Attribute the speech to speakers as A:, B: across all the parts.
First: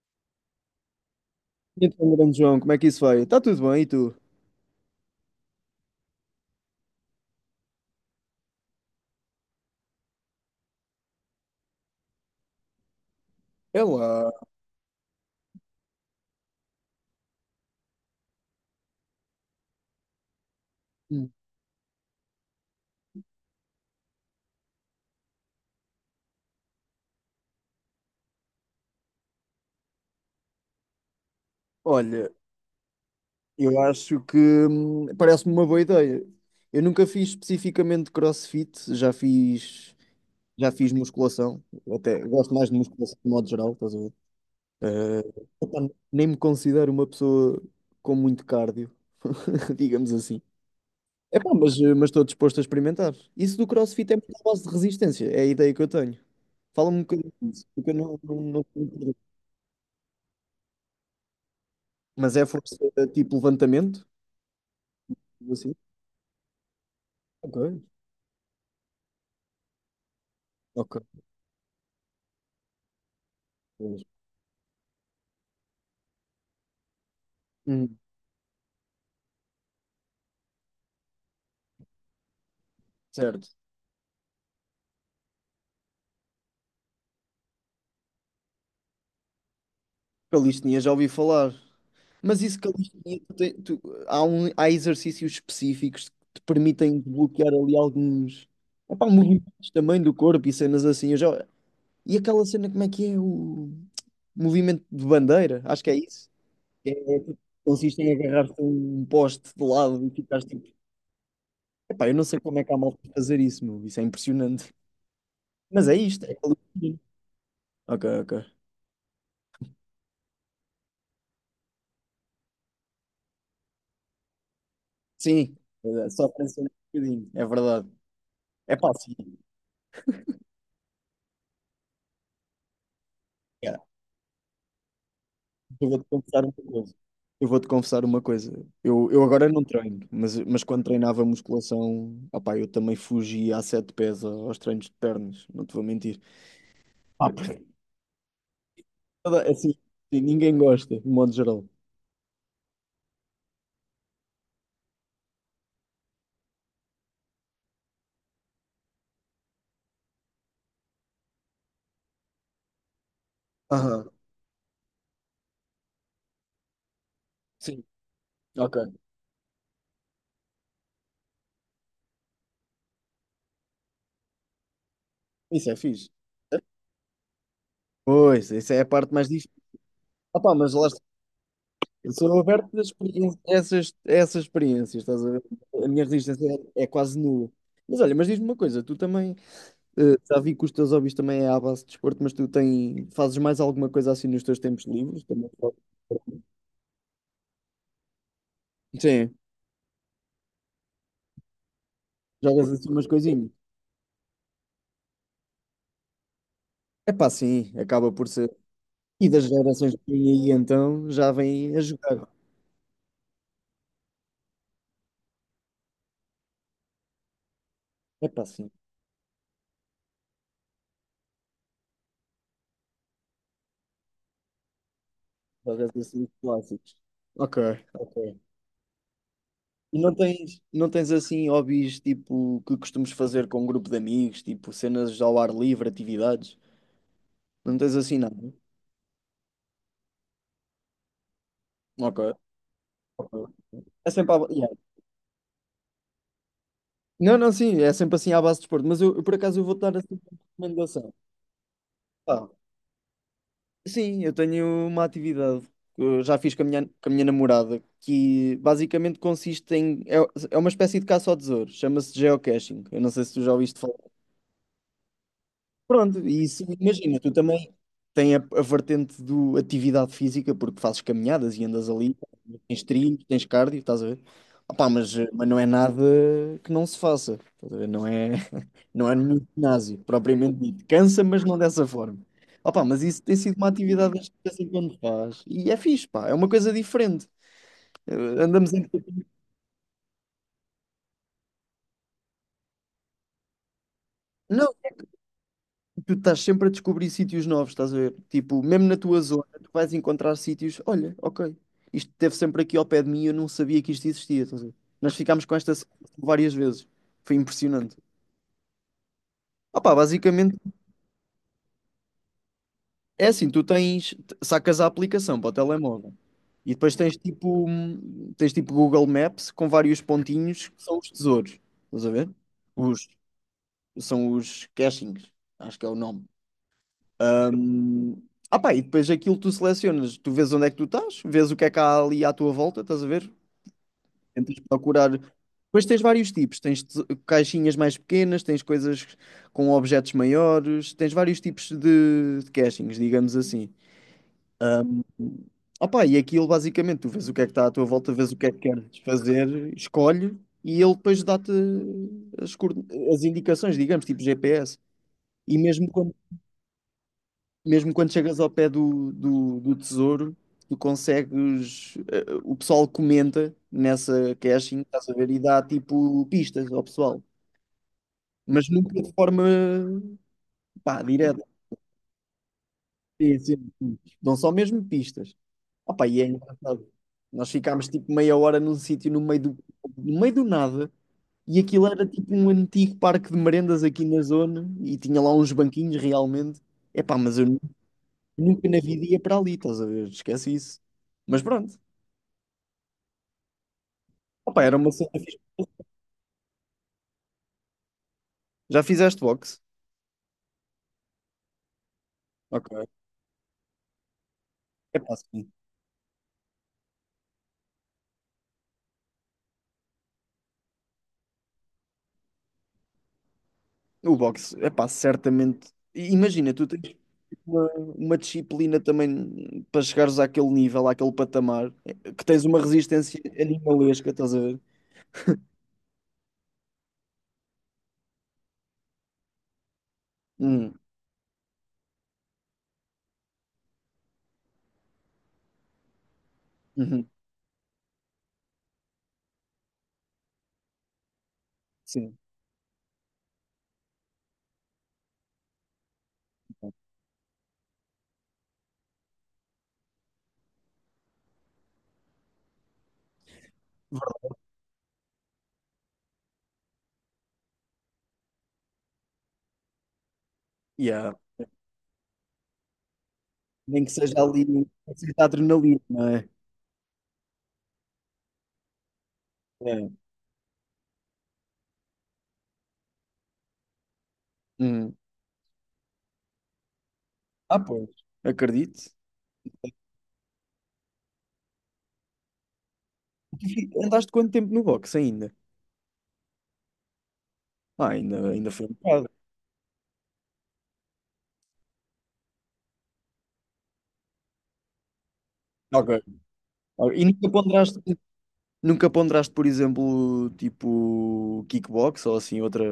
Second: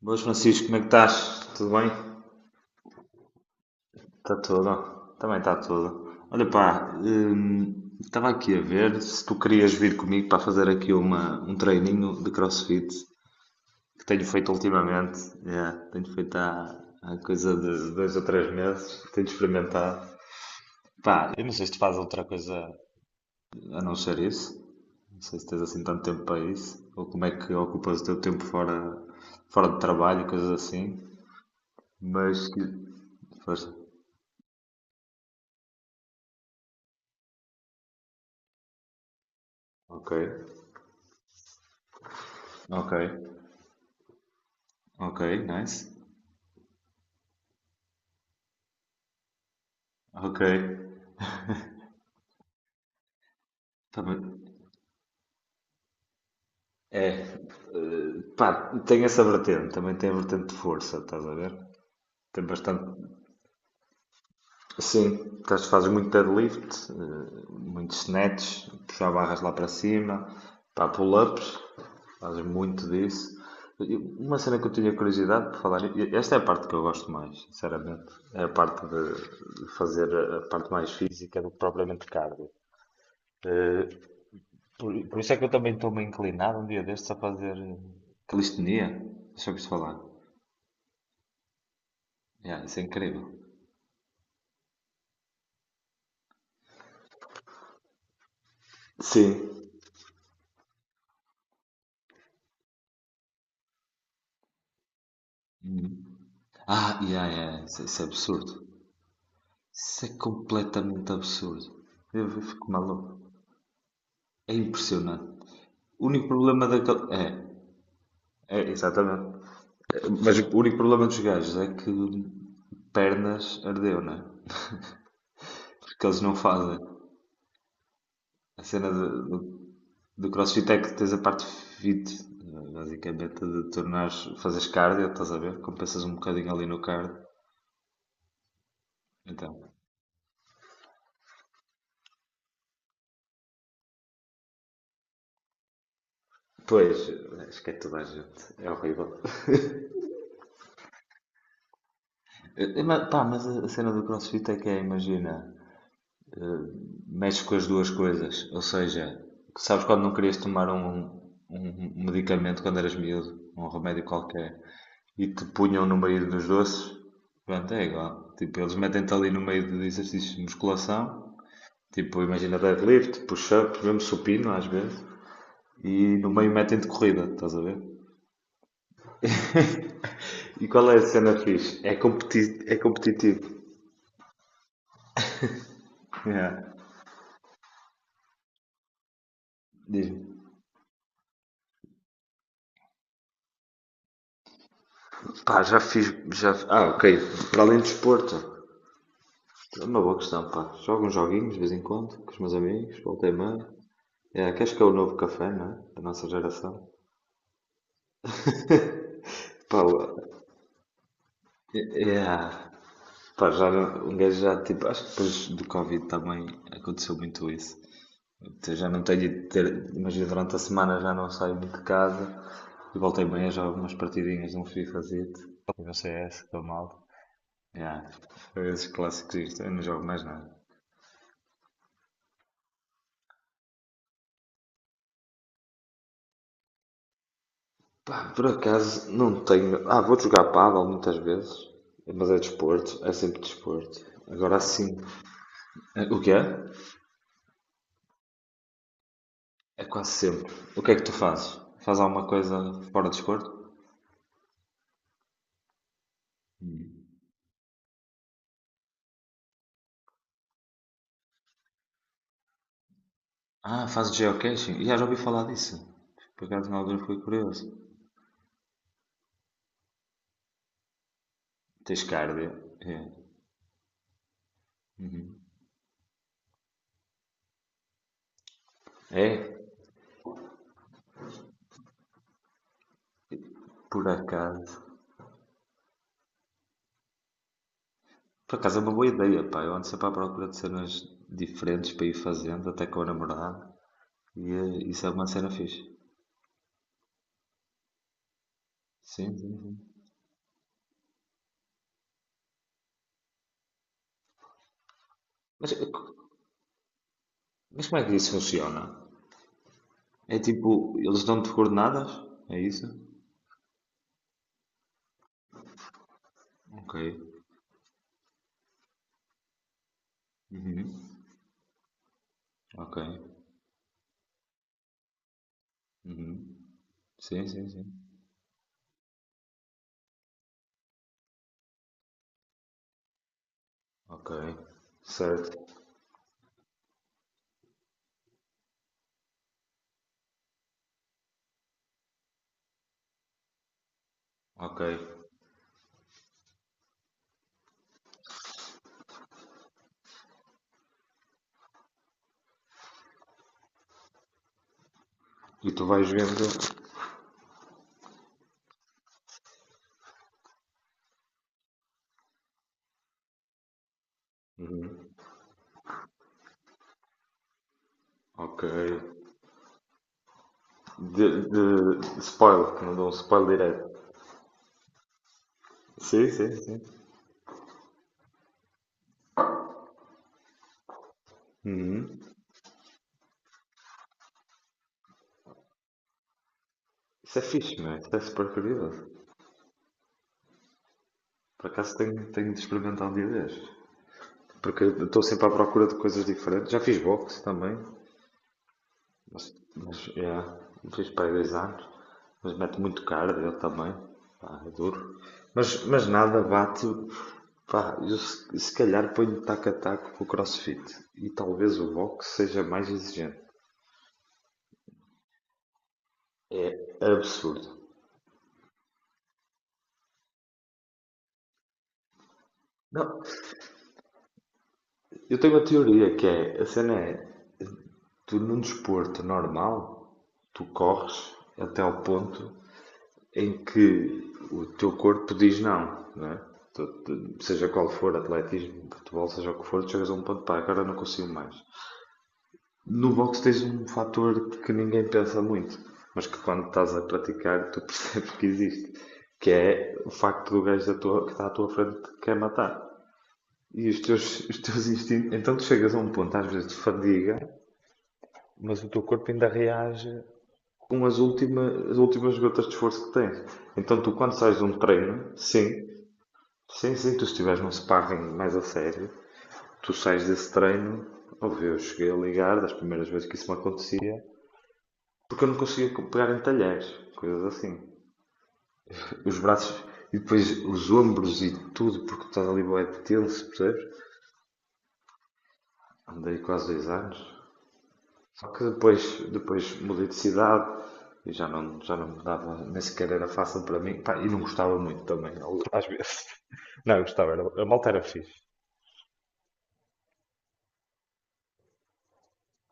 A: Boas, Francisco, como é que estás? Tudo bem?
B: Então, grande João, como é que isso vai? Está tudo bem, e tu?
A: Está tudo? Também está tudo. Olha, pá, estava aqui a ver se tu querias vir comigo para fazer aqui um treininho de CrossFit
B: É
A: que tenho
B: lá.
A: feito ultimamente. É, tenho feito há coisa de 2 ou 3 meses, tenho experimentado.
B: Hum.
A: Pá, eu não sei se tu fazes outra coisa a não ser isso. Não sei se tens assim tanto tempo para isso, ou como é que ocupas o teu tempo fora de trabalho, coisas assim.
B: Olha,
A: Mas que. Força.
B: eu acho que parece-me uma boa ideia. Eu nunca fiz especificamente CrossFit,
A: Ok.
B: já fiz musculação, até gosto mais de
A: Ok,
B: musculação de modo geral, estás a ver? Eh,
A: ok,
B: epá,
A: nice.
B: nem me considero uma pessoa com muito cardio, digamos
A: Ok,
B: assim. Epá, mas mas estou disposto a experimentar. Isso do CrossFit é muito
A: também.
B: à base de resistência, é a ideia que eu tenho. Fala-me um
A: É,
B: bocadinho disso, porque eu
A: pá, tem
B: não...
A: essa vertente, também tem a vertente de força, estás a ver?
B: Mas
A: Tem
B: é força
A: bastante.
B: tipo levantamento?
A: Sim,
B: Tipo assim?
A: fazes muito deadlift,
B: Ok,
A: muito snatch, puxar barras lá para cima, pá,
B: ok.
A: pull-ups, fazes muito disso. E uma cena que eu tinha curiosidade por falar, e esta é a parte que eu gosto mais,
B: Hum,
A: sinceramente, é a parte de fazer a parte mais física do que propriamente cardio.
B: certo.
A: Eh, por isso é que eu também estou meio inclinado um dia destes a fazer calistenia. Deixa eu ouvir falar.
B: Calistenia já ouvi falar. Mas isso
A: Yeah, isso é
B: calistenia,
A: incrível.
B: há exercícios específicos que te permitem desbloquear ali alguns epá,
A: Sim.
B: movimentos também do corpo e cenas assim. Eu já... E aquela cena, como é que é o movimento de bandeira? Acho que é isso. Que
A: Ah,
B: É
A: yeah,
B: tipo,
A: yeah, isso,
B: consiste
A: isso é
B: em agarrar-te a
A: absurdo.
B: um poste de lado
A: Isso
B: e
A: é
B: ficares tipo.
A: completamente absurdo.
B: Epá, eu não
A: Eu
B: sei
A: eu
B: como é
A: fico
B: que há mal de
A: maluco.
B: fazer isso, meu. Isso é
A: É
B: impressionante.
A: impressionante.
B: Mas é
A: O
B: isto.
A: único
B: É
A: problema
B: calistenia.
A: daquele.
B: Ok, ok.
A: É, é, exatamente. É, mas o único problema dos gajos é que pernas ardeu, né?
B: Sim,
A: Porque eles
B: só
A: não
B: pressionar
A: fazem.
B: um bocadinho, é verdade.
A: A
B: É
A: cena
B: pá,
A: de,
B: sim,
A: Do CrossFit é que tens a parte fit, basicamente, de
B: cara,
A: tornares, fazes cardio, estás a ver?
B: eu
A: Compensas
B: vou-te
A: um
B: confessar uma
A: bocadinho ali no
B: coisa.
A: cardio.
B: Eu vou-te confessar uma coisa. Eu agora não
A: Então,
B: treino, mas quando treinava musculação, opá, eu também fugia a sete pés aos treinos de pernas, não te vou mentir.
A: pois,
B: Ah, porque...
A: acho que é toda a gente, é horrível.
B: Toda- Assim, sim, ninguém gosta, de modo geral.
A: Mas, pá, a cena do CrossFit é que é, imagina, eh, mexes com as duas coisas, ou seja, sabes quando não querias tomar um, um medicamento quando eras miúdo, um remédio
B: Aham,
A: qualquer, e te punham no meio dos doces, pronto,
B: sim,
A: é igual. Tipo, eles
B: ok.
A: metem-te ali no meio de exercícios de musculação. Tipo, imagina deadlift, push-up, mesmo supino às vezes.
B: Isso é fixe.
A: E no meio metem de corrida, estás a ver?
B: Pois, isso é a parte mais difícil. Opá,
A: E
B: mas
A: qual
B: lá
A: é
B: está.
A: a cena fixe? É,
B: Eu sou
A: competi
B: aberto
A: é
B: a
A: competitivo.
B: a essas experiências, estás a ver? A minha resistência
A: Yeah.
B: é quase nula. Mas olha, mas diz-me uma coisa, tu também,
A: Diz-me.
B: já vi que os teus hobbies também é à base de desporto, mas tu tem, fazes mais alguma coisa assim nos teus tempos livres? Também?
A: Pá, já fiz. Já. Ah, ok. Para além de desporto.
B: Sim,
A: É uma boa questão, pá. Jogo uns joguinhos de vez em quando com os meus
B: jogas assim
A: amigos,
B: umas
A: volta e
B: coisinhas.
A: meia. É, que acho que é o novo café, não é? Da nossa geração.
B: É pá, sim, acaba por ser. E das
A: Pá,
B: gerações que vêm aí então já vêm
A: é,
B: a
A: é,
B: jogar.
A: pá, já um gajo já, tipo, acho que depois do Covid também aconteceu muito isso.
B: É pá, sim,
A: Já não tenho de ter. Imagina, durante a semana já não saio muito de casa e voltei bem a jogar umas partidinhas de um FIFAzito e
B: jogas
A: no
B: assim os
A: CS, estou
B: clássicos.
A: mal.
B: Ok,
A: Yeah.
B: ok.
A: Foi esses clássicos isto, eu não
B: E
A: jogo mais nada.
B: não tens assim hobbies tipo que costumes fazer com um grupo de amigos, tipo cenas ao ar livre, atividades? Não tens assim
A: Pá, por
B: nada?
A: acaso não tenho. Ah, vou jogar pádel muitas vezes,
B: Ok.
A: mas é desporto, é
B: Ok.
A: sempre desporto.
B: É sempre à... ba-
A: Agora
B: yeah.
A: sim. É, o que é?
B: Não, não, sim, é sempre assim à base de desporto, mas por acaso eu vou
A: É
B: dar assim
A: quase
B: uma
A: sempre. O que é que
B: recomendação.
A: tu fazes? Faz alguma
B: Pá,
A: coisa fora de desporto?
B: sim, eu tenho uma atividade que eu já fiz com a minha namorada que basicamente consiste em. É, é uma espécie de caça ao tesouro, chama-se geocaching. Eu não sei se tu já ouviste
A: Ah,
B: falar.
A: fazes geocaching? Já ouvi falar disso.
B: Pronto, e
A: Por
B: isso,
A: acaso na altura
B: imagina,
A: fui
B: tu também.
A: curioso.
B: Tem a vertente do atividade física, porque fazes caminhadas e andas
A: Tens
B: ali,
A: cardio?
B: tens
A: É.
B: trilho, tens cardio, estás a ver? Opá, mas não é nada que não se faça, estás a ver? Não é, não é nenhum
A: É,
B: ginásio, propriamente dito. Cansa, mas não dessa forma. Opá, mas isso tem sido uma
A: por
B: atividade que de vez em
A: acaso.
B: quando faz. E é fixe, pá, é uma coisa diferente. Eh,
A: Por
B: andamos
A: acaso é
B: em...
A: uma boa ideia, pá. Eu ando sempre à procura de cenas diferentes para ir fazendo, até com a namorada. E
B: Não,
A: isso é uma cena fixe.
B: tu estás sempre a descobrir sítios novos, estás a ver? Tipo, mesmo na tua
A: Sim,
B: zona,
A: sim,
B: tu
A: sim.
B: vais encontrar sítios. Olha, ok, isto esteve sempre aqui ao pé de mim, e eu não sabia que isto existia. Estás a ver? Nós ficámos com
A: Mas,
B: esta sensação
A: eh, co-
B: várias vezes. Foi
A: mas,
B: impressionante.
A: como é que isso funciona?
B: Opa,
A: É
B: basicamente
A: tipo, eles dão-te coordenadas? É isso?
B: é assim: tu tens, t- sacas a aplicação para o telemóvel e depois
A: Ok.
B: tens tens tipo Google Maps com vários pontinhos que são os
A: Uhum.
B: tesouros, estás a ver?
A: Ok.
B: Os, são os cachings, acho que é o nome.
A: Uhum. Sim, sim, sim.
B: Ah pá, e depois aquilo tu selecionas, tu vês onde é que tu estás, vês o que é que há ali à tua volta, estás a ver?
A: Ok.
B: Tentas procurar.
A: Certo.
B: Depois tens vários tipos, tens te- caixinhas mais pequenas, tens coisas com objetos maiores, tens vários tipos de cachings, digamos assim.
A: Ok.
B: Ah pá, e aquilo basicamente, tu vês o que é que está à tua volta, vês o que é que queres fazer, escolhe e ele depois dá-te as, coorden- as indicações, digamos, tipo GPS. E
A: E tu vais vendo.
B: mesmo quando chegas ao pé do tesouro, tu consegues. Eh, o pessoal comenta nessa caching, estás
A: Uhum.
B: a ver, e dá tipo pistas ao pessoal,
A: Ok.
B: mas nunca de forma pá,
A: De,
B: direta.
A: de spoiler, que não dão
B: Sim,
A: spoiler
B: sim,
A: direto.
B: sim. Dão só mesmo pistas. Opa, e é
A: Sim, sim, sim.
B: engraçado. Nós ficámos tipo meia hora num sítio no meio do nada. E aquilo era
A: Uhum.
B: tipo um antigo parque de merendas aqui na zona e tinha lá uns banquinhos realmente. Epá, mas
A: Isso é
B: eu
A: fixe, meu. Isso é super
B: nunca na vida
A: curioso.
B: ia para ali, estás a ver? Esquece isso. Mas
A: Por
B: pronto.
A: acaso tenho de experimentar um dia destes.
B: Opa, era
A: Porque
B: uma
A: eu
B: cena.
A: estou sempre à procura de coisas diferentes. Já fiz boxe também.
B: Já fizeste
A: Mas,
B: boxe?
A: mas yeah, fiz para aí 2 anos. Mas mete
B: Ok.
A: muito cardio eu também. Pá, é
B: É pá,
A: duro.
B: sim.
A: Mas nada bate. Pá, eu se calhar ponho taco a taco com o crossfit. E talvez o boxe seja mais exigente.
B: O boxe, é pá, certamente. I- Imagina, tu tens
A: É
B: uma,
A: absurdo.
B: uma disciplina também para chegares àquele nível, àquele patamar, eh, que tens uma resistência
A: Não,
B: animalesca, estás a ver?
A: eu tenho uma teoria que é, a cena é, tu num desporto normal, tu
B: Uhum,
A: corres até ao ponto em que o teu corpo diz não, não é?
B: uhum,
A: Seja qual for, atletismo, futebol, seja o que for, tu chegas a um ponto, pá, agora não consigo mais.
B: sim.
A: No boxe tens um fator que ninguém pensa muito, mas que quando estás a praticar tu percebes que existe, que é o facto do gajo que está à tua frente que quer matar. E os teus instintos. Então tu chegas a um ponto, às vezes, de fadiga, mas o teu corpo ainda reage com
B: Yeah.
A: as últimas gotas de esforço que tens.
B: Nem que
A: Então, tu,
B: seja
A: quando
B: ali,
A: sais
B: nem
A: de um
B: que seja
A: treino,
B: adrenalina,
A: sim,
B: não é?
A: sim, sim, tu se estiveres num sparring mais a sério,
B: É.
A: tu sais desse treino. Ouve, eu cheguei a ligar das primeiras vezes que isso me acontecia,
B: Uhum.
A: porque eu não conseguia pegar em talheres, coisas
B: Ah,
A: assim.
B: pois. Acredito.
A: Os braços e depois os ombros e tudo, porque estás ali bem
B: E tu
A: tenso,
B: fi-
A: percebes?
B: Andaste quanto tempo no boxe ainda?
A: Andei quase 2 anos.
B: Ah,
A: Só
B: ainda
A: que
B: foi um
A: depois,
B: bocado.
A: depois mudei de cidade e já não me dava, nem sequer era fácil para mim. Pá, e não gostava muito também, às
B: Ok.
A: vezes.
B: Ok.
A: Não, eu
B: E
A: gostava, era, a malta era fixe.
B: nunca ponderaste, por exemplo, tipo kickbox ou assim, outra.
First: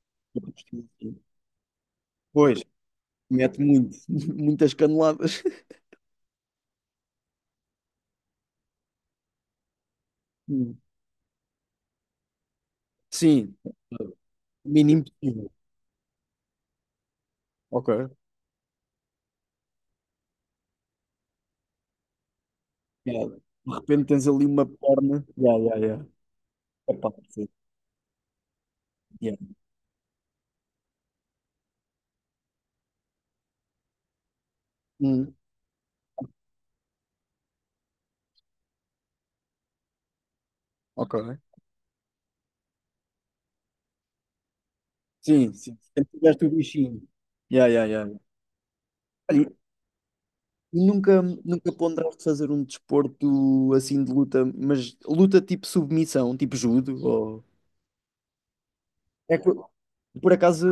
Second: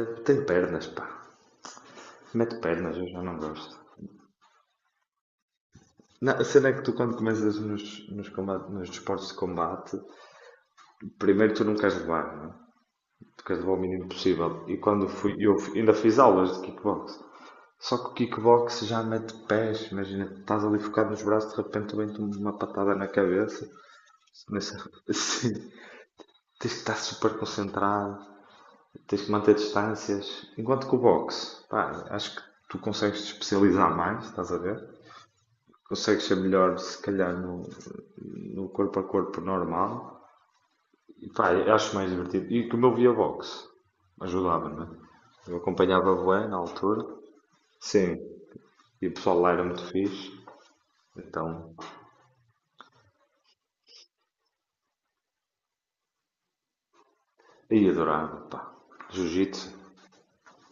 A: Tem
B: Outra postura
A: pernas, pá.
B: assim?
A: Mete
B: Pois,
A: pernas, eu já não
B: mete
A: gosto.
B: muito, muitas caneladas.
A: Não, a cena é que tu quando começas nos desportos de combate,
B: Hum.
A: primeiro tu não queres levar, não é? Tu
B: Sim,
A: queres levar o mínimo possível. E
B: mínimo
A: quando fui,
B: possível.
A: ainda fiz aulas de kickbox. Só que
B: Ok.
A: o kickbox já mete pés, imagina, estás ali focado nos braços, de repente vem-te uma patada na
B: Yeah.
A: cabeça.
B: De repente tens ali uma perna.
A: Sim.
B: Yeah, yeah, yeah.
A: Tens que estar
B: Epá,
A: super
B: sim.
A: concentrado, tens que
B: Yeah.
A: manter distâncias. Enquanto que o boxe, pá, acho que tu consegues te especializar mais, estás a ver?
B: Hum.
A: Consegues ser melhor, se calhar, no corpo a corpo normal.
B: Ok.
A: E pá, eu acho mais divertido. E como eu via boxe, ajudava, não é?
B: Sim,
A: Eu
B: sim. Sempre
A: acompanhava a
B: tiveste
A: bué
B: o
A: na
B: bichinho.
A: altura.
B: Yeah, yeah,
A: Sim.
B: yeah.
A: E o pessoal
B: Olha,
A: lá era muito fixe.
B: e nunca
A: Então,
B: ponderaste fazer um desporto assim de luta, mas luta tipo submissão, tipo judo, ou...
A: e adorava, pá.
B: É que,
A: Jiu-jitsu.
B: por acaso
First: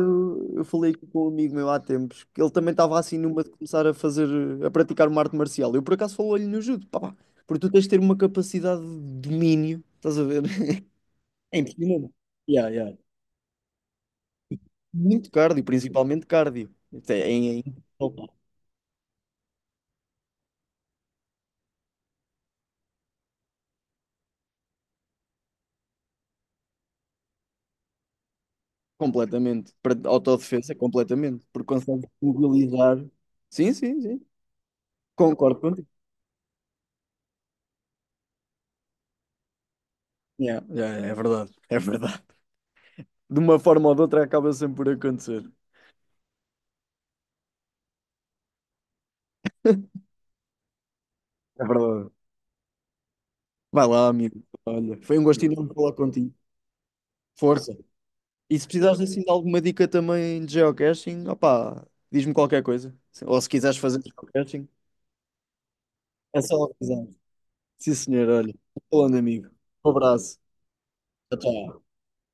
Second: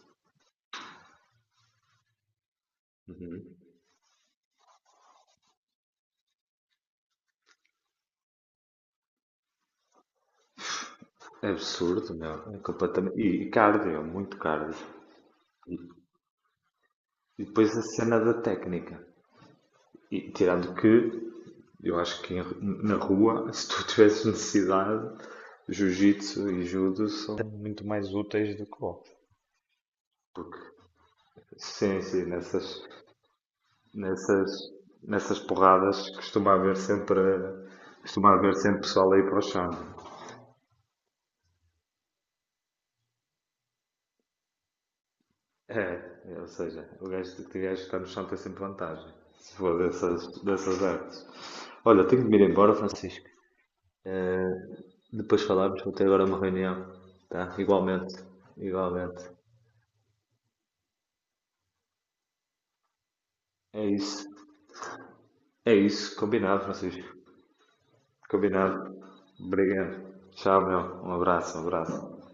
B: eu falei aqui com um amigo meu há tempos, que ele também estava assim numa de começar a fazer, a praticar uma arte marcial. Eu por acaso falei-lhe no judo, porque tu tens de ter uma capacidade de domínio, estás a ver?
A: É
B: É impressionante.
A: absurdo, meu. É
B: Yeah, yeah.
A: completamente. E cardio, muito cardio.
B: Muito cardio, principalmente cardio. Isto
A: E
B: é
A: depois a cena
B: opa.
A: da técnica. E tirando que, eu acho que na rua, se tu tivesses necessidade, jiu-jitsu e judo são muito mais úteis do que boxe.
B: Completamente. Para
A: Porque,
B: autodefesa, completamente. Porque
A: sim,
B: consegue
A: sim,
B: mobilizar. Sim, sim, sim.
A: nessas, nessas
B: Concordo contigo.
A: porradas costuma haver sempre pessoal aí para o chão.
B: Yeah, yeah, é verdade, é verdade. De uma forma ou de outra acaba sempre por acontecer.
A: É, ou seja, o gajo que tiver que está no chão tem sempre vantagem, se for dessas artes.
B: É
A: Olha,
B: verdade.
A: tenho de me ir embora, Francisco.
B: Vai lá, amigo.
A: Eh,
B: Olha, foi um
A: Depois
B: gostinho de
A: falamos, vou
B: falar
A: ter agora
B: contigo.
A: uma reunião. Tá?
B: Força.
A: Igualmente,
B: E se precisares assim
A: igualmente.
B: de alguma dica também de geocaching, opá, diz-me qualquer coisa. Ou se quiseres
A: É
B: fazer
A: isso.
B: geocaching,
A: É isso.
B: é
A: Combinado,
B: só avisar.
A: Francisco.
B: Sim, senhor, olha.
A: Combinado.
B: Falando, amigo. Um
A: Obrigado.
B: abraço.
A: Tchau, meu. Um
B: Tchau,
A: abraço, um
B: tchau.
A: abraço.